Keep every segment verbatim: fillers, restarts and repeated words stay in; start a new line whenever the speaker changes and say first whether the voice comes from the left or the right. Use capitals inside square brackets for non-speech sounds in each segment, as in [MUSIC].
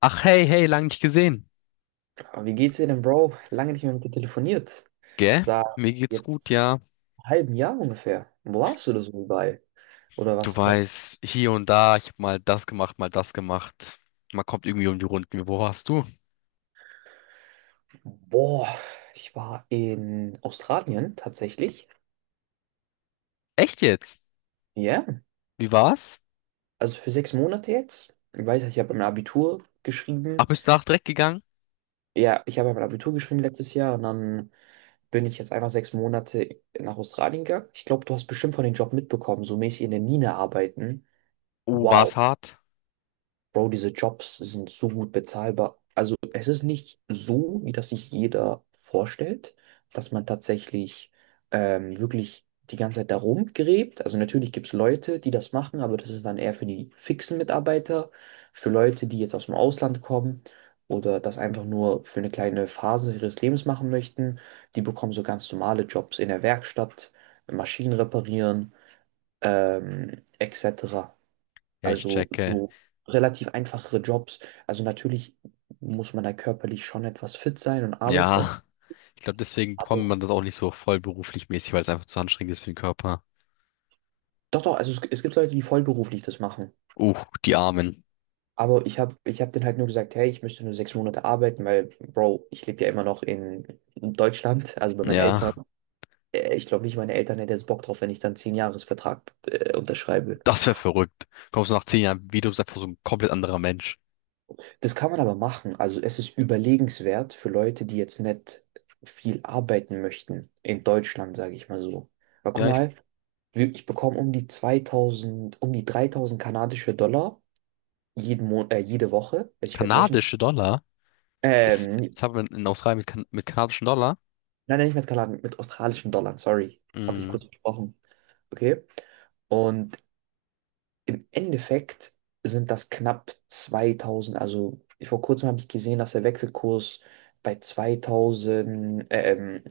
left: Ach hey, hey, lang nicht gesehen.
right: Aber wie geht's dir denn, Bro? Lange nicht mehr mit dir telefoniert.
left: Gell?
right: Seit
left: Mir geht's gut,
right: jetzt
left: ja.
right: einem halben Jahr ungefähr. Wo warst du da so überall? Oder
left: Du
right: was, was?
left: weißt, hier und da, ich hab mal das gemacht, mal das gemacht. Man kommt irgendwie um die Runden. Wo warst du?
right: Boah, ich war in Australien tatsächlich.
left: Echt jetzt?
right: Ja,
left: Wie war's?
right: also für sechs Monate jetzt. Ich weiß, ich habe mein Abitur
left: Ach,
right: geschrieben.
left: bist du nach direkt gegangen?
right: Ja, ich habe mein Abitur geschrieben letztes Jahr und dann bin ich jetzt einfach sechs Monate nach Australien gegangen. Ich glaube, du hast bestimmt von dem Job mitbekommen, so mäßig in der Mine arbeiten.
left: Oh, war's
right: Wow.
left: hart?
right: Bro, diese Jobs sind so gut bezahlbar. Also es ist nicht so, wie das sich jeder vorstellt, dass man tatsächlich ähm, wirklich die ganze Zeit da rumgräbt. Also natürlich gibt es Leute, die das machen, aber das ist dann eher für die fixen Mitarbeiter, für Leute, die jetzt aus dem Ausland kommen oder das einfach nur für eine kleine Phase ihres Lebens machen möchten. Die bekommen so ganz normale Jobs in der Werkstatt, Maschinen reparieren, ähm, et cetera.
left: Ja, ich
right: Also
left: checke.
right: so relativ einfachere Jobs. Also natürlich muss man da körperlich schon etwas fit sein und arbeitet auch.
left: Ja, ich glaube, deswegen bekommt
right: Aber
left: man das auch nicht so vollberuflich mäßig, weil es einfach zu anstrengend ist für den Körper.
right: doch, doch, also es, es gibt Leute, die vollberuflich das machen.
left: Uh, Die Armen.
right: Aber ich habe ich hab denen halt nur gesagt, hey, ich müsste nur sechs Monate arbeiten, weil, Bro, ich lebe ja immer noch in Deutschland, also bei meinen Eltern.
left: Ja,
right: Äh, Ich glaube nicht, meine Eltern hätten jetzt Bock drauf, wenn ich dann zehn Jahresvertrag äh, unterschreibe.
left: das wäre verrückt. Kommst du nach zehn Jahren wieder, bist einfach so ein komplett anderer Mensch.
right: Das kann man aber machen. Also es ist überlegenswert für Leute, die jetzt nicht viel arbeiten möchten in Deutschland, sage ich mal so. Aber guck
left: Ja, ich,
right: mal, Wir- ich bekomme um die zweitausend, um die dreitausend kanadische Dollar jeden Mon äh, jede Woche. also ich werde wöchentlich.
left: kanadische Dollar. Ist,
right: Ähm, nie-
left: jetzt haben wir in Australien mit, kan mit kanadischen Dollar.
right: nein, nein, nicht mit Kanadien, mit australischen Dollar, sorry. Habe ich
left: Mm,
right: kurz versprochen. Okay. Und im Endeffekt sind das knapp zweitausend. Also vor kurzem habe ich gesehen, dass der Wechselkurs bei zweitausend, ähm,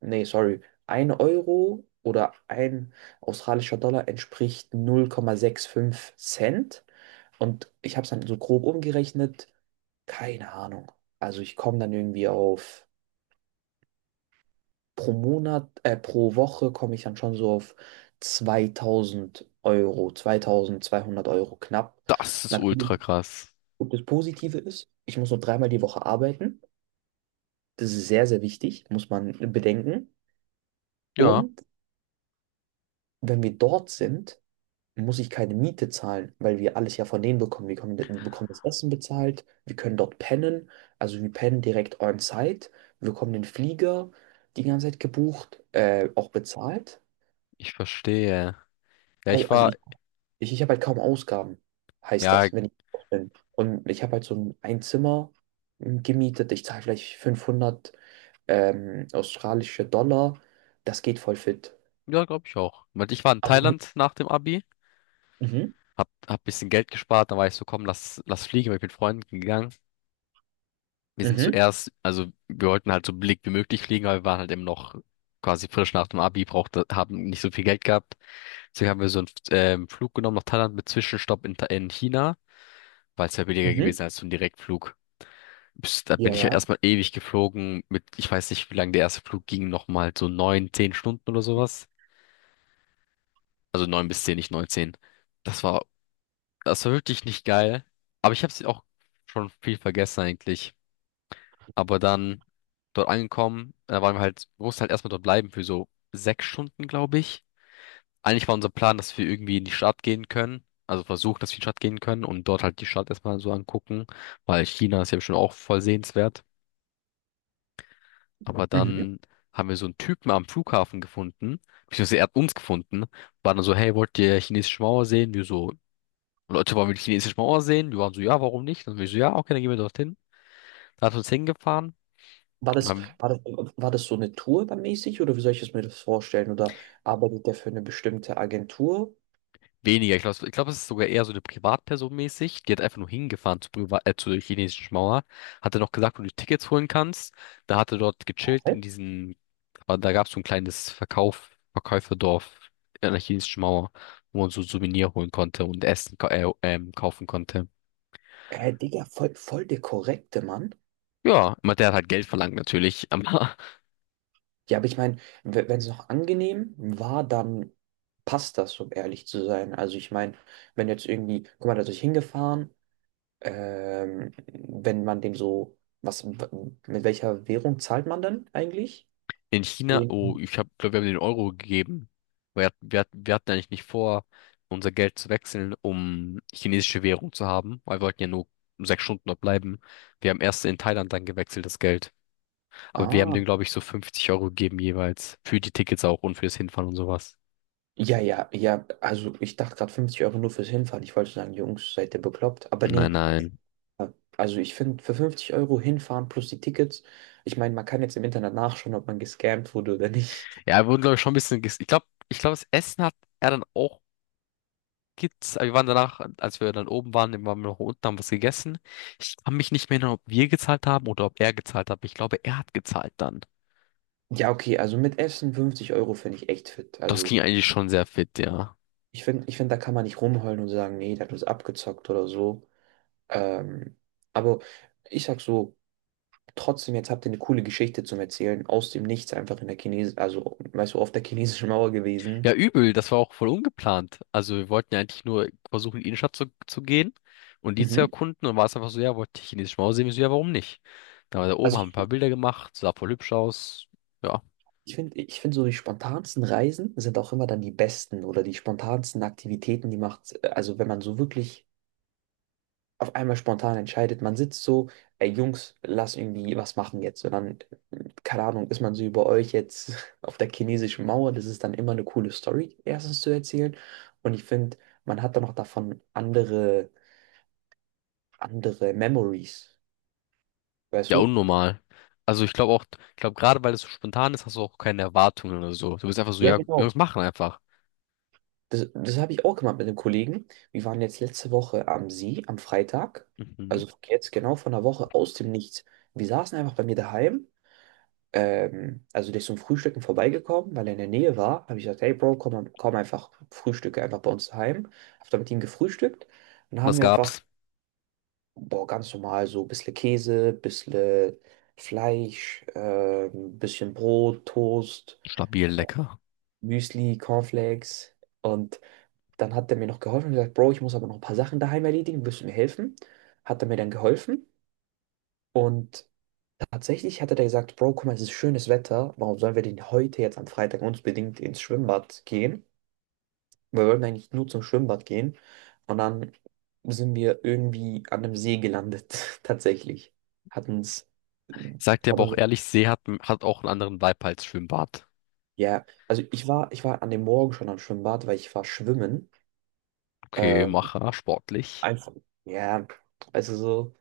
right: nee, sorry, ein Euro oder ein australischer Dollar entspricht null Komma fünfundsechzig Cent. Und ich habe es dann so grob umgerechnet. Keine Ahnung. Also ich komme dann irgendwie auf, pro Monat, äh, pro Woche komme ich dann schon so auf zweitausend Euro, zweitausendzweihundert Euro knapp.
left: Das ist
right: Natürlich,
left: ultra krass.
right: und das Positive ist, ich muss nur dreimal die Woche arbeiten. Das ist sehr, sehr wichtig, muss man bedenken.
left: Ja,
right: Und wenn wir dort sind, muss ich keine Miete zahlen, weil wir alles ja von denen bekommen. Wir bekommen, wir bekommen das Essen bezahlt, wir können dort pennen, also wir pennen direkt on-site, wir bekommen den Flieger die ganze Zeit gebucht, äh, auch bezahlt.
left: ich verstehe. Ja,
right: Weil,
left: ich
right: Also
left: war,
right: ich, ich, ich habe halt kaum Ausgaben, heißt
left: ja,
right: das, wenn ich dort bin. Und ich habe halt so ein, ein Zimmer mm, gemietet, ich zahle vielleicht fünfhundert ähm, australische Dollar, das geht voll fit.
left: ja, glaube ich auch. Weil ich war in
right: Also, mhm,
left: Thailand nach dem Abi,
right: mhm,
left: hab, hab bisschen Geld gespart, dann war ich so, komm, lass, lass fliegen, bin ich mit Freunden gegangen. Wir sind
right: mhm,
left: zuerst, also wir wollten halt so billig wie möglich fliegen, aber wir waren halt eben noch quasi frisch nach dem Abi, brauchte, haben nicht so viel Geld gehabt. Deswegen haben wir so einen ähm, Flug genommen nach Thailand mit Zwischenstopp in, Tha- in China, weil es ja billiger
right: mhm.
left: gewesen als so ein Direktflug. Bis- Da bin
right: Ja,
left: ich ja
right: ja.
left: erstmal ewig geflogen mit, ich weiß nicht, wie lange der erste Flug ging, nochmal so neun, zehn Stunden oder sowas. Also neun bis zehn, nicht neun, zehn. Das war, das war wirklich nicht geil. Aber ich habe es auch schon viel vergessen eigentlich. Aber dann dort angekommen, da waren wir halt, wir mussten halt erstmal dort bleiben für so sechs Stunden, glaube ich. Eigentlich war unser Plan, dass wir irgendwie in die Stadt gehen können. Also versuchen, dass wir in die Stadt gehen können und dort halt die Stadt erstmal so angucken, weil China ist ja schon auch voll sehenswert. Aber
right: Mhm.
left: dann haben wir so einen Typen am Flughafen gefunden, beziehungsweise er hat uns gefunden, war dann so, hey, wollt ihr chinesische Mauer sehen? Wir so, Leute, wollen wir die chinesische Mauer sehen? Wir waren so, ja, warum nicht? Dann wir so, ja, okay, dann gehen wir dorthin. Dann hat er uns hingefahren
right: War
left: und
right: das,
left: haben.
right: war das, war das so eine Tour dann mäßig oder wie soll ich es mir das vorstellen? Oder arbeitet der für eine bestimmte Agentur?
left: Weniger, ich glaube, ich glaub, es ist sogar eher so eine Privatperson mäßig. Die hat einfach nur hingefahren zur, Priva äh, zur chinesischen Mauer. Hatte noch gesagt, wo du Tickets holen kannst. Da hatte dort gechillt
right: Hä?
left: in diesen, aber da gab es so ein kleines Verkauf, Verkäuferdorf an der chinesischen Mauer, wo man so Souvenir holen konnte und Essen ka- äh, ähm, kaufen konnte.
right: Äh, Digga, voll, voll der korrekte Mann.
left: Ja, aber der hat halt Geld verlangt natürlich, [LAUGHS] aber
right: Ja, aber ich meine, wenn es noch angenehm war, dann passt das, um ehrlich zu sein. Also ich meine, wenn jetzt irgendwie, guck mal, da ist ich hingefahren, ähm, wenn man dem so, was, mit welcher Währung zahlt man dann eigentlich?
left: in China, oh,
right: Mhm.
left: ich habe, glaube, wir haben den Euro gegeben. Wir, hat- wir, hat- wir hatten eigentlich nicht vor, unser Geld zu wechseln, um chinesische Währung zu haben, weil wir wollten ja nur sechs Stunden dort bleiben. Wir haben erst in Thailand dann gewechselt, das Geld. Aber wir haben
right: Ah,
left: dem, glaube ich, so fünfzig Euro gegeben jeweils. Für die Tickets auch und fürs Hinfahren und sowas.
right: ja, ja, ja, also ich dachte gerade fünfzig Euro nur fürs Hinfahren. Ich wollte sagen, Jungs, seid ihr bekloppt? Aber
left: Nein,
right: nee,
left: nein.
right: äh, also ich finde, für fünfzig Euro hinfahren plus die Tickets, ich meine, man kann jetzt im Internet nachschauen, ob man gescammt wurde oder nicht. [LAUGHS]
left: Ja, wir wurden, glaube ich, schon ein bisschen ges- Ich glaube, ich glaube, das Essen hat er dann auch gibt's, wir waren danach, als wir dann oben waren, waren wir noch unten, haben was gegessen. Ich kann mich nicht mehr erinnern, ob wir gezahlt haben oder ob er gezahlt hat. Ich glaube, er hat gezahlt dann.
right: Ja, okay, also mit Essen fünfzig Euro finde ich echt fit.
left: Das
right: Also
left: ging eigentlich schon sehr fit, ja.
right: ich finde, ich find, da kann man nicht rumheulen und sagen, nee, der hat uns abgezockt oder so. Ähm, aber ich sag so, trotzdem, jetzt habt ihr eine coole Geschichte zum Erzählen, aus dem Nichts einfach in der Chines, also weißt du, auf der chinesischen Mauer
left: Ja,
right: gewesen.
left: übel, das war auch voll ungeplant. Also wir wollten ja eigentlich nur versuchen, in die Innenstadt zu, zu gehen und die zu
right: Mhm.
left: erkunden. Und war es einfach so, ja, wollte ich chinesische Mauer sehen, ich so, ja, warum nicht? Da war da oben,
right: Also
left: haben ein paar Bilder gemacht, sah voll hübsch aus. Ja,
right: Ich finde, ich finde so die spontansten Reisen sind auch immer dann die besten oder die spontansten Aktivitäten, die macht, also wenn man so wirklich auf einmal spontan entscheidet, man sitzt so, ey Jungs, lass irgendwie was machen jetzt. Und dann, äh, keine Ahnung, ist man so über euch jetzt [LAUGHS] auf der chinesischen Mauer, das ist dann immer eine coole Story, erstens zu erzählen. Und ich finde, man hat dann auch davon andere, andere, Memories, weißt
left: ja,
right: du?
left: unnormal. Also ich glaube auch, ich glaube gerade weil es so spontan ist, hast du auch keine Erwartungen oder so. Du bist einfach so,
right: Ja,
left: ja, wir
right: genau.
left: müssen machen einfach.
right: Das, das habe ich auch gemacht mit einem Kollegen. Wir waren jetzt letzte Woche am See, am Freitag.
left: Mhm.
right: Also jetzt genau vor einer Woche aus dem Nichts. Wir saßen einfach bei mir daheim. Ähm, also der ist zum Frühstücken vorbeigekommen, weil er in der Nähe war. Habe ich gesagt, hey Bro, komm, komm einfach, frühstücke einfach bei uns daheim. Habe dann mit ihm gefrühstückt. Und dann haben
left: Was
right: wir einfach,
left: gab's?
right: boah, ganz normal so ein bisschen Käse, ein bisschen Fleisch, äh, ein bisschen Brot, Toast,
left: Stabil, lecker.
right: Müsli, Cornflakes. Und dann hat er mir noch geholfen und gesagt, Bro, ich muss aber noch ein paar Sachen daheim erledigen, willst du mir helfen? Hat er mir dann geholfen und tatsächlich hat er dann gesagt, Bro, guck mal, es ist schönes Wetter, warum sollen wir denn heute jetzt am Freitag unbedingt ins Schwimmbad gehen? Wir wollten eigentlich nur zum Schwimmbad gehen und dann sind wir irgendwie an einem See gelandet, [LAUGHS] tatsächlich. Hat uns,
left: Ich sag dir
right: hat
left: aber auch
right: uns,
left: ehrlich, See hat, hat auch einen anderen Vibe als Schwimmbad.
right: ja, also ich war, ich war an dem Morgen schon am Schwimmbad, weil ich war schwimmen.
left: Okay,
right: Ähm,
left: Macher, sportlich.
right: einfach, ja, also so.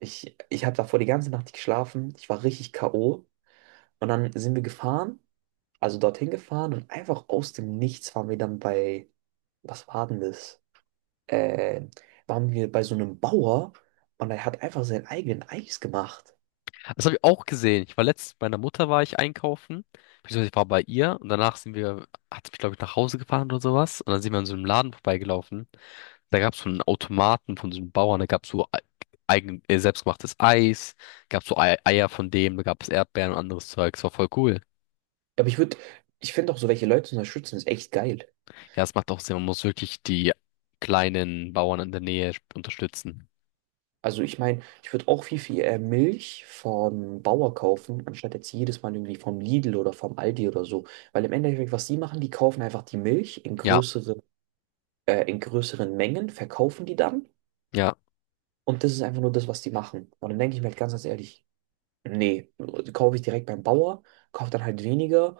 right: Ich, ich habe davor die ganze Nacht nicht geschlafen. Ich war richtig K O. Und dann sind wir gefahren, also dorthin gefahren und einfach aus dem Nichts waren wir dann bei, was war denn das? Äh, Waren wir bei so einem Bauer und er hat einfach seinen eigenen Eis gemacht.
left: Das habe ich auch gesehen. Ich war letztens mit meiner Mutter war ich einkaufen, beziehungsweise ich war bei ihr und danach sind wir, hat sie mich glaube ich nach Hause gefahren oder sowas und dann sind wir an so einem Laden vorbeigelaufen. Da gab's so einen Automaten von so einem Bauern, da gab's so ei- eigen, äh, selbstgemachtes Eis, gab's so Ei- Eier von dem, da gab's Erdbeeren und anderes Zeug. Das war voll cool.
right: Aber ich würde, ich finde auch so welche Leute zu unterstützen, ist echt geil.
left: Ja, es macht auch Sinn. Man muss wirklich die kleinen Bauern in der Nähe unterstützen.
right: Also ich meine, ich würde auch viel, viel äh, Milch vom Bauer kaufen, anstatt jetzt jedes Mal irgendwie vom Lidl oder vom Aldi oder so. Weil im Endeffekt, was die machen, die kaufen einfach die Milch in
left: Ja,
right: größere äh, in größeren Mengen, verkaufen die dann
left: ja,
right: und das ist einfach nur das, was die machen. Und dann denke ich mir halt ganz, ganz ehrlich, nee, kaufe ich direkt beim Bauer, kaufe dann halt weniger,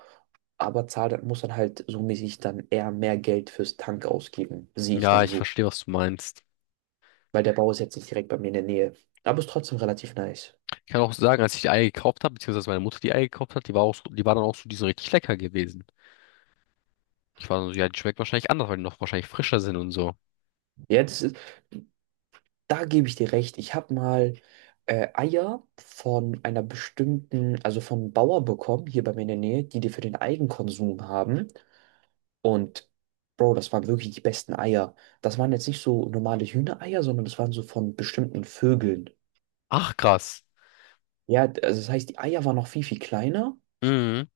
right: aber zahle, muss dann halt so mäßig dann eher mehr Geld fürs Tank ausgeben, sehe ich
left: ja,
right: dann
left: ich
right: so.
left: verstehe, was du meinst.
right: Weil der Bauer ist jetzt nicht direkt bei mir in der Nähe. Aber ist trotzdem relativ nice.
left: Ich kann auch sagen, als ich die Eier gekauft habe, beziehungsweise meine Mutter die Eier gekauft hat, die war auch so, die war dann auch so, die sind richtig lecker gewesen. Ich war so, ja, die schmeckt wahrscheinlich anders, weil die noch wahrscheinlich frischer sind und so.
right: Ja, das ist, da gebe ich dir recht. Ich habe mal äh, Eier von einer bestimmten, also von einem Bauer bekommen, hier bei mir in der Nähe, die die für den Eigenkonsum haben. Und Bro, das waren wirklich die besten Eier. Das waren jetzt nicht so normale Hühnereier, sondern das waren so von bestimmten Vögeln.
left: Ach, krass.
right: Ja, also das heißt, die Eier waren noch viel, viel kleiner.
left: Mhm.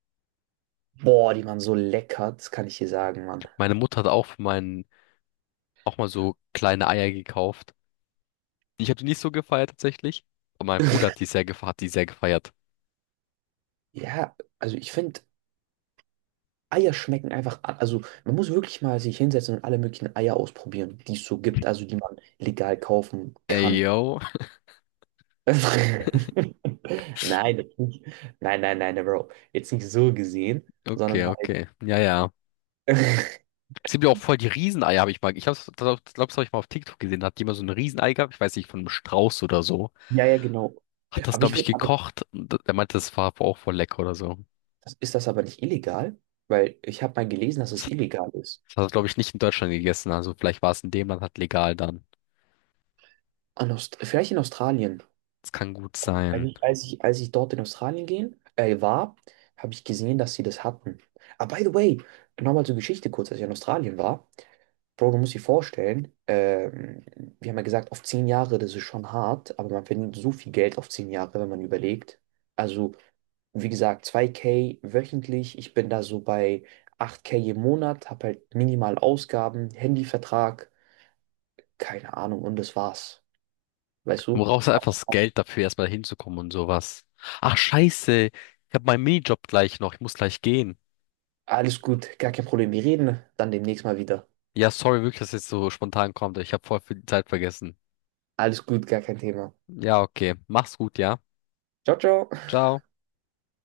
right: Boah, die waren so lecker, das kann ich dir sagen, Mann.
left: Meine Mutter hat auch für meinen, auch mal so kleine Eier gekauft. Ich habe die nicht so gefeiert tatsächlich. Aber mein Bruder hat die sehr gefeiert, hat die sehr gefeiert.
right: Ja, also ich finde, Eier schmecken einfach, a- also man muss wirklich mal sich hinsetzen und alle möglichen Eier ausprobieren, die es so gibt, also die man legal kaufen
left: Ey,
right: kann.
left: yo. [LAUGHS]
right: [LAUGHS] Nein, das nicht. Nein, nein, nein, Bro. Jetzt nicht so gesehen, sondern
left: Okay,
right: halt.
left: okay. Ja, ja.
right: [LAUGHS]
left: Es gibt ja auch voll die Rieseneier, habe ich mal. Ich hab's- glaub, das habe ich mal auf TikTok gesehen. Da hat jemand so ein Riesenei gehabt, ich weiß nicht, von einem Strauß oder so.
right: Ja, ja, genau.
left: Hat das,
right: Aber
left: glaube
right: ich
left: ich,
right: würde
left: gekocht. Und der meinte, das war auch voll lecker oder so.
right: Das, ist das aber nicht illegal? Weil ich habe mal gelesen, dass
left: Das
right: es
left: hat,
right: illegal ist.
left: das hat er, glaube ich, nicht in Deutschland gegessen. Also vielleicht war es in dem Land halt legal dann.
right: An Aust vielleicht in Australien.
left: Das kann gut
right: Als
left: sein.
right: ich, als ich, als ich dort in Australien gehen, äh, war, habe ich gesehen, dass sie das hatten. Ah, by the way, nochmal zur Geschichte kurz, als ich in Australien war. Bro, du musst dir vorstellen, ähm, wir haben ja gesagt, auf zehn Jahre, das ist schon hart, aber man verdient so viel Geld auf zehn Jahre, wenn man überlegt. Also, wie gesagt, zwei k wöchentlich. Ich bin da so bei acht k im Monat, habe halt minimal Ausgaben, Handyvertrag. Keine Ahnung, und das war's. Weißt
left: Du
right: du?
left: brauchst halt einfach das Geld dafür, erstmal hinzukommen und sowas. Ach, scheiße. Ich habe meinen Minijob gleich noch. Ich muss gleich gehen.
right: Alles gut, gar kein Problem. Wir reden dann demnächst mal wieder.
left: Ja, sorry wirklich, dass es jetzt so spontan kommt. Ich habe voll viel Zeit vergessen.
right: Alles gut, gar kein Thema.
left: Ja, okay. Mach's gut, ja.
right: Ciao, ciao.
left: Ciao.